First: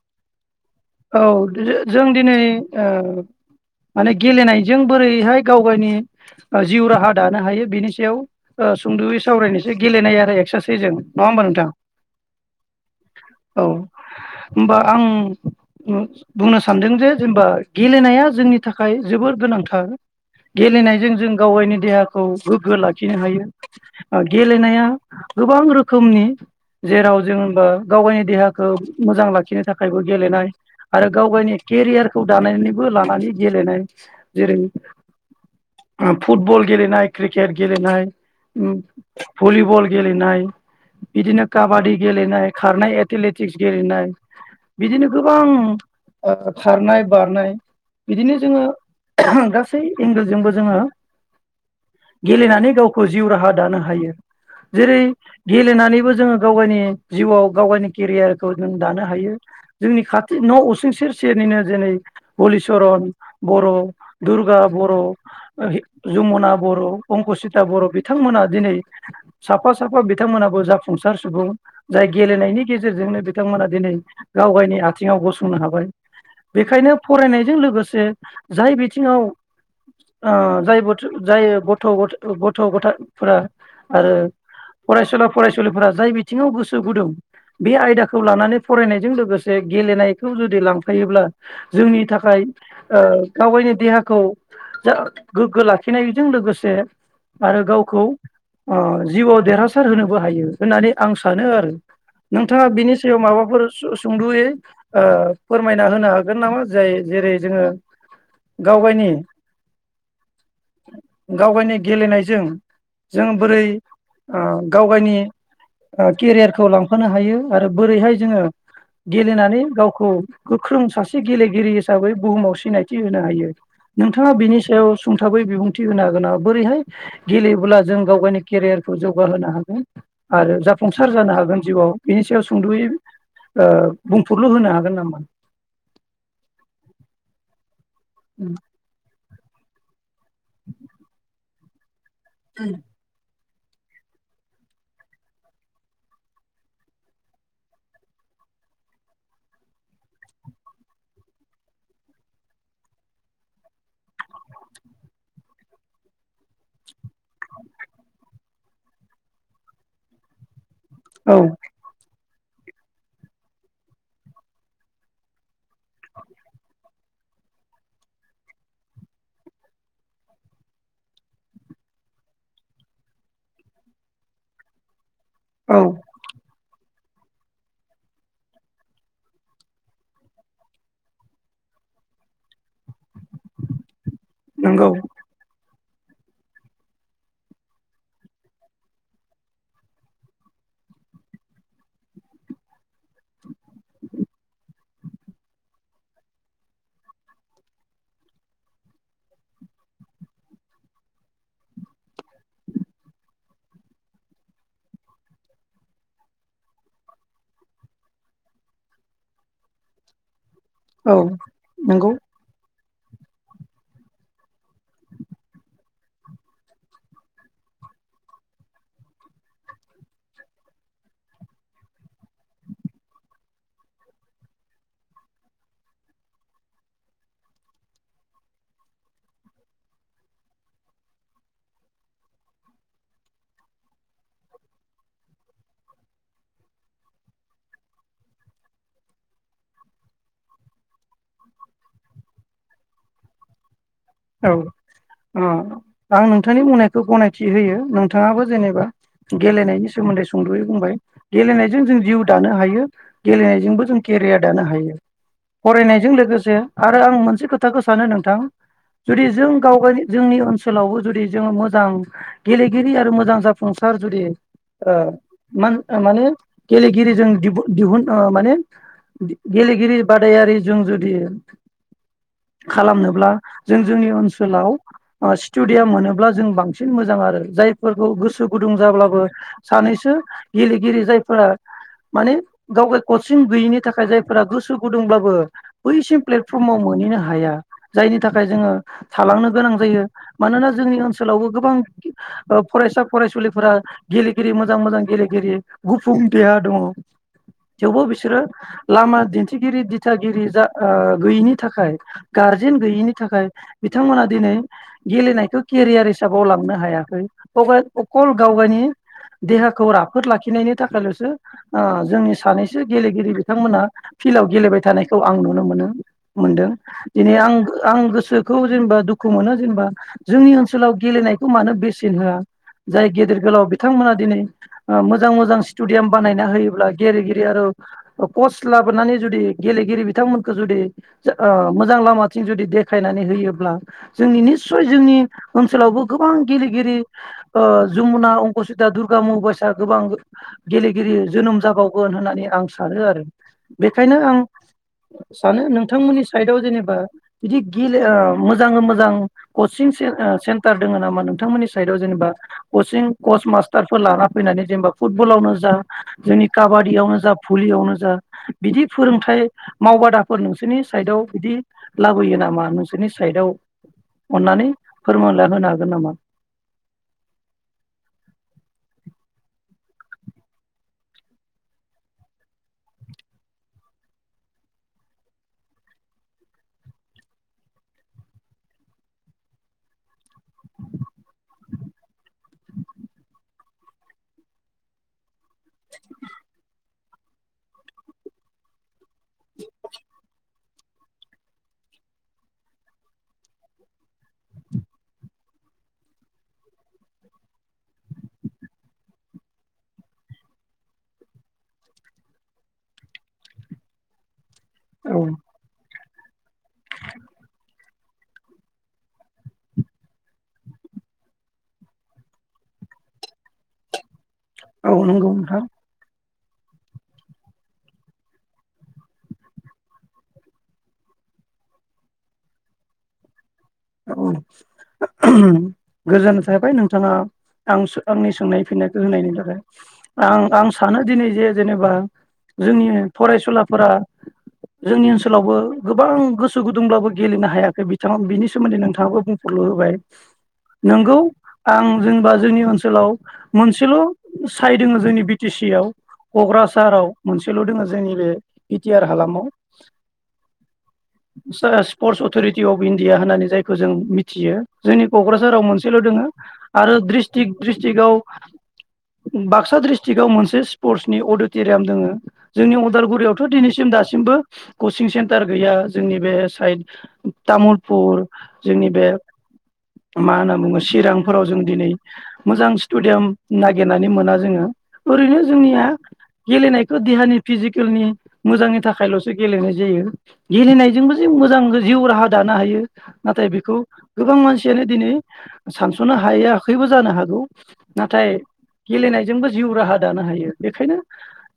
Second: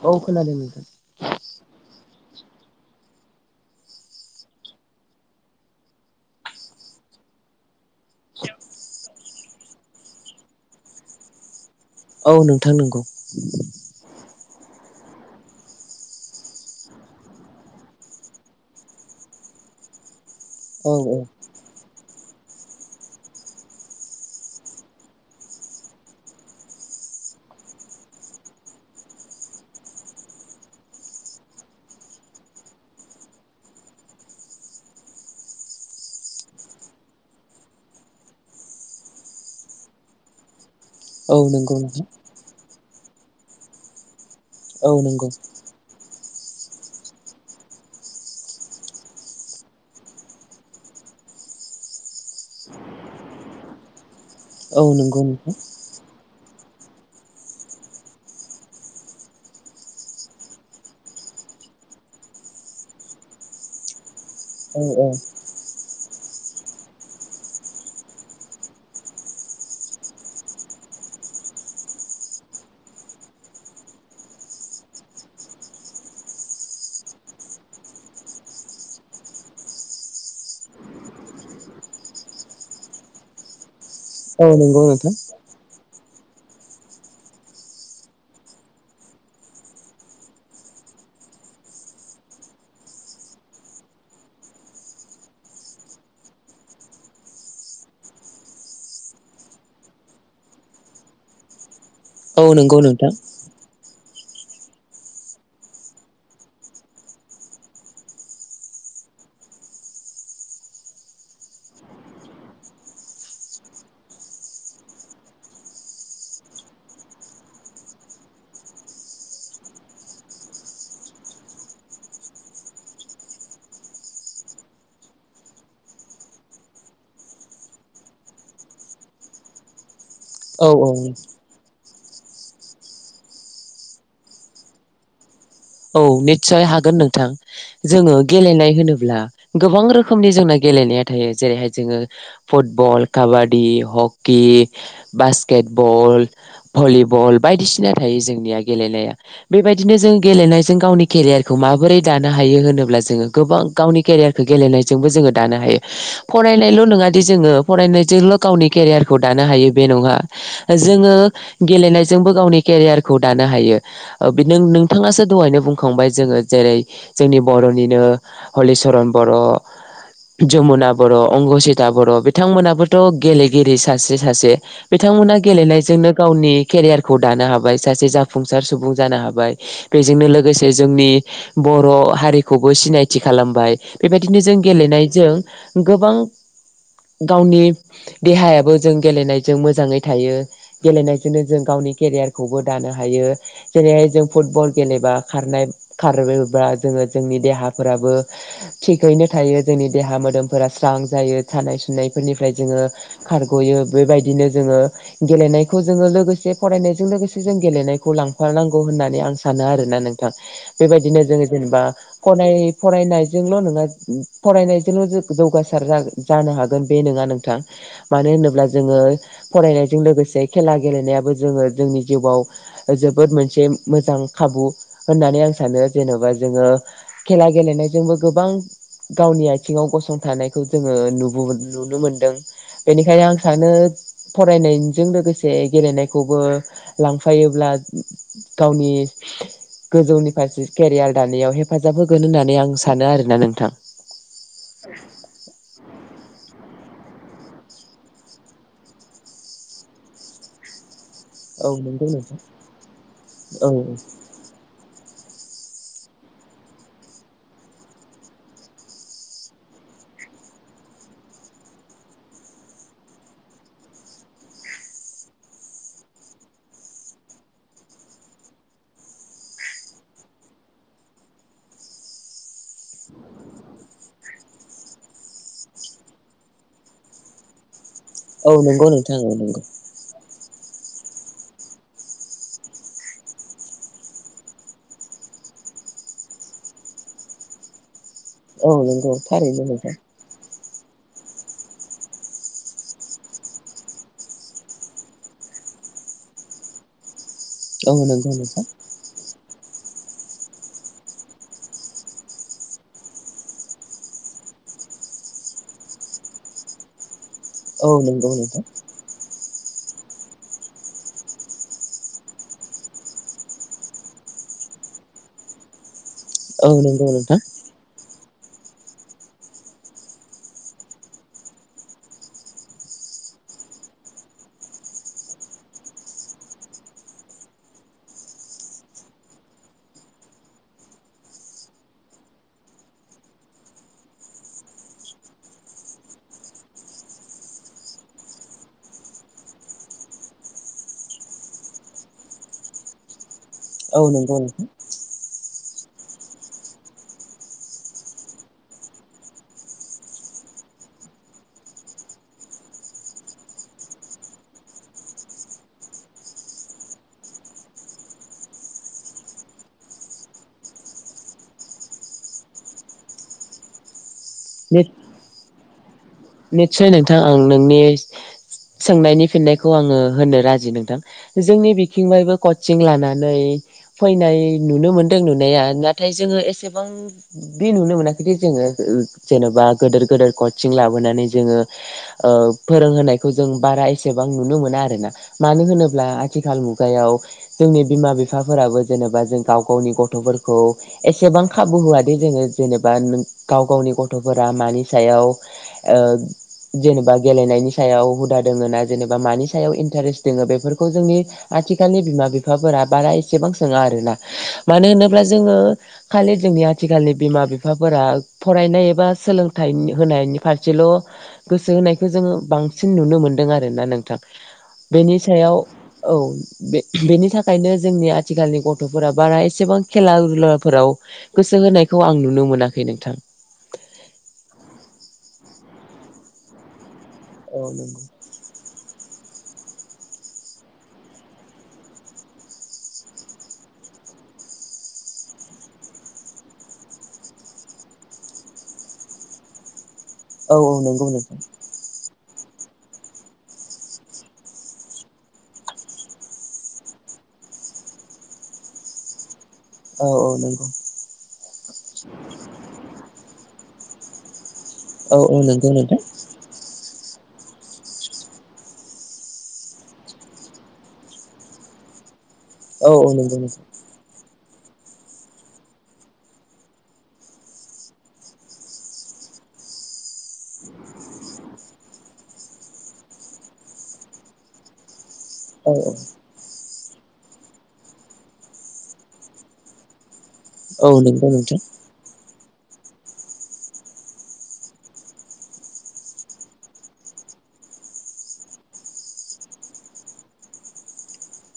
औ खोनादों औ जों दिनै माने गेलेनायजों बोरैहाय गाव गावनि जिउ राहा दानो हायो बिनि सायाव सुंद'यै सावरायनोसो गेलेनाय आरो एक्सारसाइसजों नङा होमबा नोंथां औ नोंथां नंगौ औ होमबा आं बुंनो सानदों जे जेनेबा गेलेनाया जोंनि थाखाय जोबोर गोनांथार औ गेलेनायजों औ जों गाव गावनि देहाखौ खौ गोग्गो लाखिनो हायो गेलेनाया गोबां रोखोमनि जेराव जों हबा गाव गावनि देहाखौ मोजां लाखिनो थाखायबो गेलेनाय आरो गाव गावनि केरियारखौ दानानैबो लानानै गेलेनाय जेरै फुटबल गेलेनाय क्रिकेट गेलेनाय भलिबल गेलेनाय औ बिदिनो नंगौ काबादि नोंथां गेलेनाय खारनाय एथेटिक्स गेलेनाय औ बिदिनो गो नंगौ बां ओ खारनाय बारनाय बिदिनो जोङो गासै एंगोलजोंबो जोङो गेलेनानै गावखौ जिउ राहा दानो हायो औ जेरै नंगौ नोंथां गेलेनानैबो जोङो गाव गावनि जिउआव गाव गावनि केरियारखौ नों दानो हायो जोंनि खाथि न' उसुं सेरसेनिनो जेरै हलिचरन बर' दुरगा औ बर' औ जमुना बर' अंकसिता बर' बिथांमोना दिनै साफा साफा बिथांमोनाबो जाफुंसार सुबुं जाय गेलेनायनि गेजेरजोंनो बिथांमोना दिनै गाव गावनि आथिङाव गसंनो हाबाय बेखायनो फरायनायजों लोगोसे जाय बिथिङाव ओ जायबोथो जाय गथ' गथ' गथफोरा आरो औ नंगौ नोंथां फरायसुला फरायसुलिफोरा जाय बि थिङाव गोसो गुदुं बे आयदाखौ लानानै फरायनाय जों लोगोसे गेलेनायखौ जुदि लांफायोब्ला जोंनि थाखाय ओ गाव गायनि देहाखौ जा गोग्गो लाखिनायजों लोगोसे आरो गावखौ ओ जिउआव देरहासार होनोबो हायो होननानै आं सानो आरो औ नोंथाङा नंगौ बिनि नोंथां सायाव माबाफोर सुंद'यै ओ ऐफोरमायना होनो हागोन नामा जाय जेरै जोङो गावबायनि गाव गावनि गेलेनायजों जों बोरै ओ गाव गावनि केरियारखौ लांफानो हायो आरो बोरैहाय जोङो गेलेनानै गावखौ गोख्रों सासे गेलेगिरि हिसाबै बुहुमाव सिनायथि होनो हायो नोंथाङा बिनि सायाव सुंथाबै बिबुंथि होनो हागोना बोरैहाय गेलेब्ला जों गाव गावनि केरियारखौ जौगाहोनो हागोन आरो औ औ जाफुंसार जानो हागोन जिउआव बेनि सायाव सुंद'यै ओ बुंफुरलु होनो हागोन नामा औ निस्सय हागोन नोंथां जोङो गेलेनाय होनोब्ला गोबां रो खोमनि जोंना गेलेनाया थायो जेरैहाय जोङो फुटबल काबा दि हकि बासकेट बल भलिबल बायदिसिना थायो जोंनिया गेलेनाया बेबायदिनो जों गेलेनाय जों गावनि केरियारखौ माबोरै दानो हायो होनोब्ला जोङो गोबां गावनि केरियारखौ गेलेनायजोंबो जोङो दानो हायो फरायनायल' नङादि जोङो फरायनायजोंल' गावनि केरियारखौ दानो हायो बे नङा जोङो औ गेलेनायजोंबो गावनि केरियारखौ दानो हायो ओ नों नोंथाङो दहायनो बुंखांबाय जोङो जेरै जोंनि बर'निनो हलिचरन बर' जमुना बर' अंगसिता बर' बिथांमोनाबोथ' गेलेगिरि सासे सासे बिथांमोना औ गेलेनायजोंनो गावनि केरियार खौ दानो हाबाय सासे जाफुंसार सुबुं जानो हाबाय बेजोंनो लोगोसे जोंनि बर' हारिखौबो सिनायथि खालामबाय बेबायदिनो जों नंगौ गेलेनायजों गोबां गावनि देहायाबो जों गेलेनायजों मोजाङै थायो गेलेनायजोंनो जों गावनि केरियारखौबो दानो हायो जेरैहाय जों फुटबल गेलेबा खारनाय खारोबा जोङो जोंनि देहाफोराबो थिगैनो थायो जोंनि देहा मोदोमफोरा स्रां जायो सानाय सुनायफोरनिफ्राय जोङो खारग'यो बेबायदिनो जोङो गेलेनायखौ जोङो लोगोसे फरायनायजों लोगोसे जों गेलेनायखौ लांफानांगौ होननानै आं सानो आरोना नों थां औ बेबायदिनो जोङो जेनेबा नंगौ खनाय फरायनायजोंल' नङा फरायनायजोंल' जौगासार जा-जानो हागोन बे नङा नोंथां मानो होनोब्ला जोङो फरायनायजों लोगोसे खेला गेलेनायाबो जोङो जोंनि जिउआव जोबोद मोनसे मोजां खाबु होननानै आं सानो जेन'बा जोङो खेला गेलेनायजोंबो गोबां गावनि आथिङाव गसंथानायखौ जोङो नुबो नुनो मोनदों बेनिखायनो आं सानो फरायनायजों लोगोसे गेलेनायखौबो लांफायोब्ला गावनि गोजौनि फारसे केरियार दानायाव हेफाजाब होगोन होननानै आं सानो आरोना नोंथां औ ओ आं नोंथां नोंथांनि बुंनायखौ गनायथि होयो नोंथाङाबो जेनेबा गेलेनायनि सोमोन्दै सुंद'यै बुंबाय औ गेलेनायजों जों नंगौ जिउ नोंथां दानो हायो औ गेलेनायजोंबो जों केरियार दानो हायो फरायनायजों लोगोसे आरो आं मोनसे खोथाखो सानो नोंथां जुदि जों गाव गावनि जोंनि ओनसोलावबो जुदि जोङो मोजां गेलेगिरि आरो मोजां जाफुंसार जुदि ओ मा माने गेलेगिरिजों दि दिहुन ओ माने गेलेगिरि बादायारिजों जुदि खालामनोब्ला जों जोंनि ओनसोलाव ओ स्टुडियाम मोनोब्ला जों बांसिन मोजां आरो जाय फोरखौ गोसो गुदुं नंगौ नोंथां जाब्लाबो औ नंगौ सानैसो गेलेगिरि जायफोरा माने गाव गाय कचिं गैयिनि थाखाय जायफोरा गोसो गुदुंब्लाबो बैसिम प्लेटफर्माव मोनहैनो हाया जायनि थाखाय औ जोङो नंगौ थालांनो थारैनो गोनां नोंथां जायो मानोना जोंनि ओनसोलावबो गोबां ओ फरायसा फरायसुलिफोरा गेलेगिरि मोजां मोजां गेलेगिरि गुफुं देहा दङ औ थेवबो नंगौ बिसोरो नोंथां लामा दिन्थि थि दिथागिरि जा ओ गैयिनि थाखाय गारजेन गैयिनि थाखाय बिथांमोना दिनै गेलेनायखौ केरियार हिसाबाव लांनो हायाखै [unintelligible] औ अकल नंगौ नोंथां गावगायनि देहाखौ राफोद लाखिनायनि थाखायल'सो ओ जोंनि सानैसो गेलेगिरि बिथांमोना फिल्डआव गेलेबाय थानायखौ आं नुनो मोनो औ मोनदों नंगौ दिनै नोंथां आं आं गोसोखौ जेनेबा दुखु मोनो जेनेबा जोंनि ओनसोलाव गेलेनायखौ मानो बेसेन होआ जाय गेदेर गोलाव बिथांमोना दिनै ओ मोजां मोजां स्टेडियाम बानायना होयोब्ला गेलेगिरि आरो कच लाबोनानै जुदि गेलेगिरि बिथांमोनखौ जुदि ओ मोजां लामा जुदि देखायनानै होयोब्ला जोंनि निसय जोंनि ओनसोलावबो गोबां गेलेगिरि ओ जमुना अंकसिता दुर्गा मुसा गोबां गेलेगिरि जोनोम जाबावगोन होननानै आं सानो आरो औ बेखायनो नंगौ आं नोंथां सानो नों थांमोननि साइदआव जेनेबा बिदि गेले ओ मोजाङै मोजां कचिं से-सेन्टार दङ नामा नोंथांमोननि साइदआव जेनेबा कचिं कच मास्टारफोर लाना फैनानै जेनेबा फुटबलावनो जा जोंनि काबादियावनो जा भलियावनो जा बिदि फोरोंथाइ मावबादाफोर नोंसोरनि साइदआव बिदि लाबोयो नामा नोंसोरनि साइदआव अननानै फोरमानला होनो हागोन नामा निसय नोंथां आं नोंनि सोंनायनि फिननायखौ आङो होननो राजि नोंथां जोंनि बिथिं बायबो कचिं लानानै फैनाय नुनो मोनदों नुनाया नाथाय जोङो एसेबां बे नुनो मोनाखैदि जोङो जेन'बा गोदोर गोदोर कचिं लाबो नानै जोंङो ओ फोरोंहोनायखौ जोंङो बारा एसेबां नुनो मोना आरो ना मानो होनो ब्ला आथिखाल मुगायाव जोंनि बिमा बिफाफोराबो जेनेबा जों गाव गावनि गथ'फोर खौ एसेबां खाबु होआदि जोङो जेनेबा नों गाव गावनि गथ'फोरा मानि सायाव ओ जेनेबा गेलेनायनि सायाव हुदा दोङो ना जेनेबा मानि सायाव इन्टारेस्ट दोङो बेफोरखौ जोंनि आथिखालनि बिमा बिफाफोरा बारा एसेबां सोङा आरोना मानो औ होनोब्ला जोङो खालि जोंनि आथिखालनि बिमा बिफाफोरा फरायनाय एबा सोलोंथाइनि होनायनि फारसेल' गोसो होनायखौ जोङो बांसिन नुनो मोनदों आरो ना नोंथां औ बेनि नंगौ सायाव नोंथां औ बे बेनि थाखायनो जोंनि आथिखालनि गथ'फोरा बारा एसेबां खेला दुलाफोराव गोसो होनायखौ आं नुनो मोनाखै नोंथां गोजोनाय थाबाय नों थाङा औ आं नंगौ सो आंनि सोंनाय फिननायखौ होनायनि थाखाय आं आं सानो दिनै जे जेनेबा जोंनि फरायसुलाफोरा जोंनि ओनसोलावबो गोबां गोसो गुदुंब्लाबो गेलेनो हायाखै बिथाङा बिनि सोमोन्दै नोंथाङाबो बुंफुरलु होबाय औ नंगौ नोंगौ नोंथां आं जेनेबा जोंनि ओनसोलाव मोनसेल' साइड दोङो जोंनि बि टि सि आव क'क्राझाराव मोनसेल' दोङो जोंनि बे बिटिआर हालामाव औ औ नंगौ जाया स्पर्टस अथ'रिटि अफ इण्डिया होननानै जायखौ जों मिथियो जोंनि औ औ क'क्राझाराव नंगौ नोंथां मोनसेल' दोङो आरो ड्रिस्टिक ड्रिस्टिकआव बाक्सा ड्रिस्टिकआव मोनसे स्पर्टसनि अडिट'रियाम दोङो जोंनि औ औ नंगौ अदालगुरियावथ' नोंथां दिनैसिम दासिमबो कचिं सेन्टार गैया जोंनि बे साइद तामुलपुर जोंनि बे मा होनना बुङो चिरांफोराव जों दिनै मोजां स्टुडियाम नागिरनानै मोना जोङो ओरैनो औ जोंनिया गेलेनाय देहानि फिजिकेलनि मोजांनि थाखायल'सो गेलेनाय जायो औ औ गेलेनायजोंबो नंगौ जों नोंथां मोजां जिउ राहा दानो हायो नाथाय बेखौ गोबां मानसियानो दिनै सानस'नो हायाखैबो जानो हागौ नाथाय गेलेनायजोंबो जिउ राहा दानो हायो बेखायनो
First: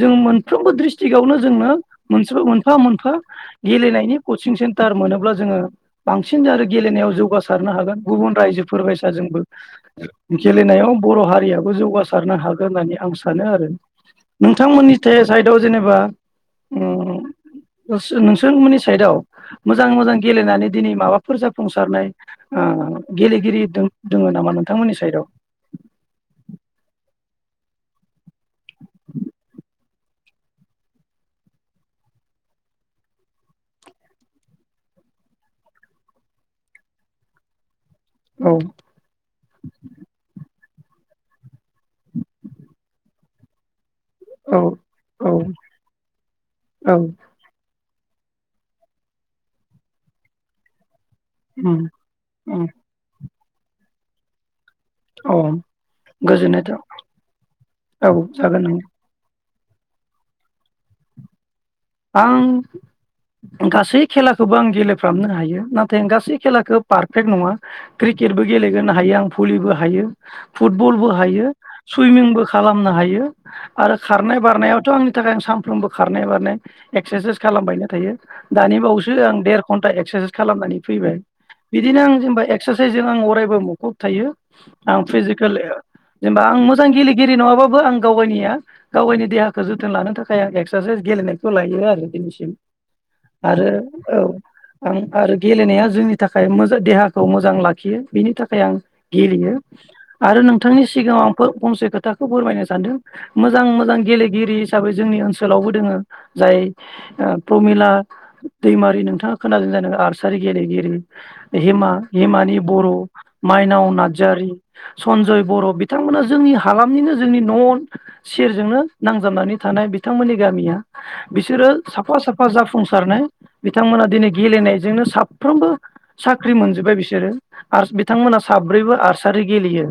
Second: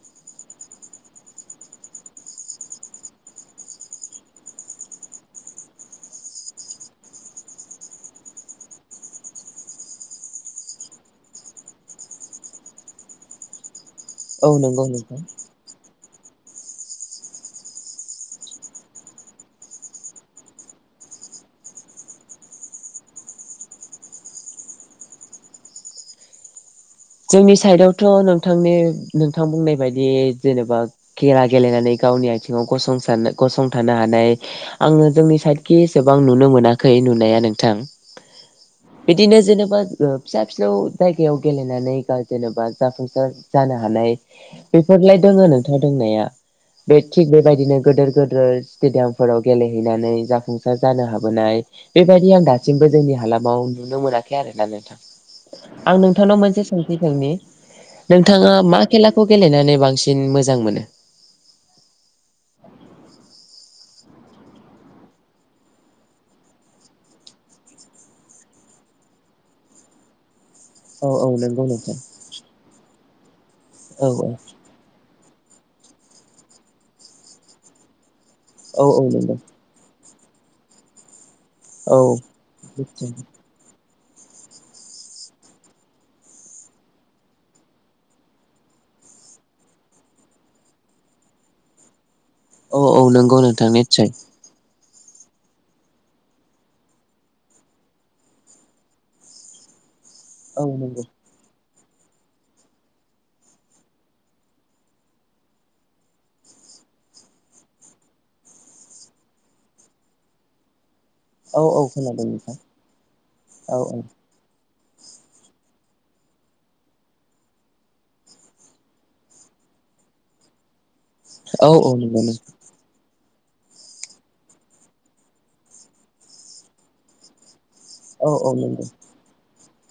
जों मोनफ्रोमबो ड्रिस्टिकावनो जोंनो मोनसे मोनफा मोनफा गेलेनायनि कचिं सेन्टार मोनोब्ला जोङो बांसिन आरो गेलेनायाव जौगासारनो हागोन गुबुन रायजोफोर बायसा जोंबो गेलेनायाव बर' हारियाबो जौगासारनो हागोन होननानै आं सानो आरो औ नंगौ नोंथांमोननि नोंथां थे साइदआव जेनेबा उम उम नोंसोरमोननि साइदआव मोजां मोजां गेलेनानै दिनै माबाफोर जाफुंसारनाय ओ गेलेगिरि दोङो नामा नोंथांमोननि साइदआव जोंनि साइडआवथ' नोंथांनि नोंथां बुंनाय बायदियै जेनेबा खेला गेलेनानै गावनि आथिङाव गं गसंथानो हानाय आङो जोंनि साइदखि एसेबां नुनो मोनाखै नुनाया नोंथां औ बिदिनो जेनेबा फिसा फिसौ जायगायाव गेलेनानै जाय जेनेबा जाफुंसार जानो हानाय औ बेफोरलाय औ दोङो नोंथां दंनाया औ बे थिग बेबायदिनो गोदोर गोदोर स्टेडियामफोराव गेलेहैनानै जाफुंसार जानो हा बोनाय उम बेबायदि आं उम दासिमबो जोंनि हालाम ाव नुनो मोनाखै आरो दाबो अ आं नोंथांनाव गोजोननाय मोनसे था सोंथि सोंनि औ नोंथाङा जागोन नों मा खेलाखौ गेलेनानै बांसिन मोजां मोनो आं गासै खेलाखौबो आं गेलेफ्रामनो हायो नाथाय गासै खेलाखौ पारफेक्ट नङा क्रिकेटबो गेलेग्रोनो हायो आं भलिबो हायो औ फुटबलबो औ हायो नंगौ नोंथां सुइमिंबो खालामनो हायो आरो औ खारनाय बारनायावथ' आं बि थाखाय आं सानफ्रोमबो खारनाय बारनाय एक्सारसाइस खालामबायनो थायो दानि औ औ औ बावैसो नंगौ आं देर घन्टा एक्सारसाइस खालामनानै फैबाय औ बिदिनो आं जेनेबा एक्सारसाइसजों आं अरायबो मोन कुॅप थायो आं फिजिकेल जेनेबा आं मोजां गेलेगिरि नङाबाबो आं गाव गावनिया गाव गावनि देहाखौ जोथोन लानो थाखाय आं एक्सारसाइस गेलेनाय लायो आरो औ औ नंगौ आरो नोंथां निसय औ आं आरो गेलेनाया जोंनि थाखाय मोजां देहाखौ मोजां लाखियो बिनि थाखाय आं गेलेयो आरो औ नोंथांनि नंगौ सिगाङाव आं फंसे खोथाखौ फोरमायनो सानदों मोजां मोजां गेलेगिरि हिसाबै जोंनि ओनसोलावबो दोङो जाय प्रमिला दैमारि नोंथाङा खोनादों जादों आर्सारि गेलेगिरि हेम औ औ हेमा खोनादों नोंथां हिमानि बर' औ माइनाव नारजारि सनजय बर' बिथांमोना जोंनि हालामनिनो जोंनि न' सेरजोंनो नांजाबनानै थानाय बिथांमोननि गामिया बिसोरो औ औ साफा नंगौ नोंथां साफा जाफुंसारनो बिथांमोना दिनै गेलेनायजोंनो साफ्रोमबो साख्रि मोनजोब्बाय बिसोरो आरो औ बिथांमोनहा औ नंगौ साब्रैबो आर्सारि गेलेयो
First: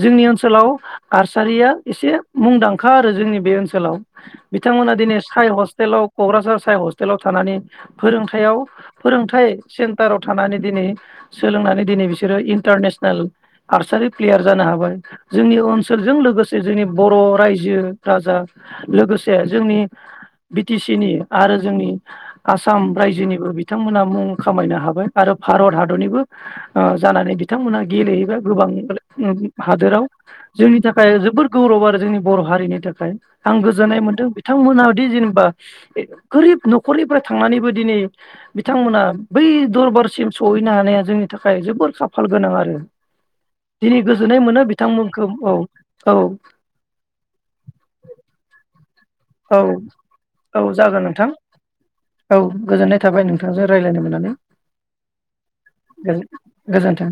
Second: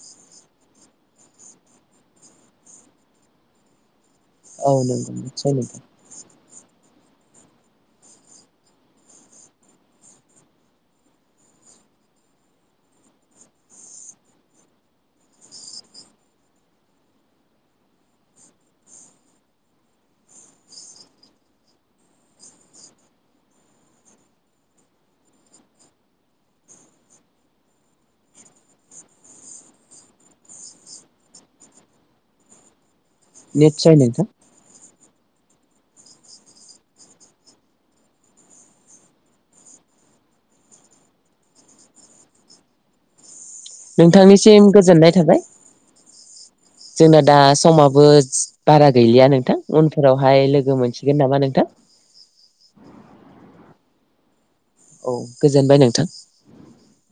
जोंनि ओनसोलाव आरसारिया एसे मुंदांखा आरो जोंनि बे ओनसोलाव औ बिथांमोना नंगौ दिनै निस्सय नोंथां हस्टेलाव क'क्राझार साइ हस्टेलाव थानानै फोरोंथायाव फोरोंथाइ सेन्टाराव थानानै दिनै सोलोंनानै दिनै बिसोरो इन्टारनेसनेल आर्सारि प्लेयार जानो हाबाय जोंनि ओनसोलजों लोगोसे जोंनि बर' रायजो राजा लोगोसे जोंनि बिटि सि नि आरो जोंनि आसाम रायजोनिबो बिथांमोना मुं खामायनो हाबाय आरो भारत हादरनिबो जानानै बिथांमोना गेलेहैबाय गोबां हादोराव जोंनि थाखाय जोबोद गौरब आरो जोंनि बर' हारिनि थाखाय आं निस्सय गोजोननाय नोंथां मोनदों बिथा बिथांमोनादि जेनेबा गोरिब न'खरनिफ्राय थांनानैबो दिनै बिथांमोना बै दरबारसिम सहैनो हानाया जोंनि थाखाय जोबोर खाफाल गोनां आरो दिनै गोजोननाय नोंथांनिसिम मोनो गोजोननाय बिथांमोनखौ थाबाय औ औ जोंना दा समाबो बारा गैलिया नोंथां औ उनफोरावहाय औ लोगो जागोन मोनसिगोन नामा नोंथां औ गोजोननाय थाबाय नोंथांजों रायलायनो मोननानै औ गोजोनबाय नोंथां गोजोनथों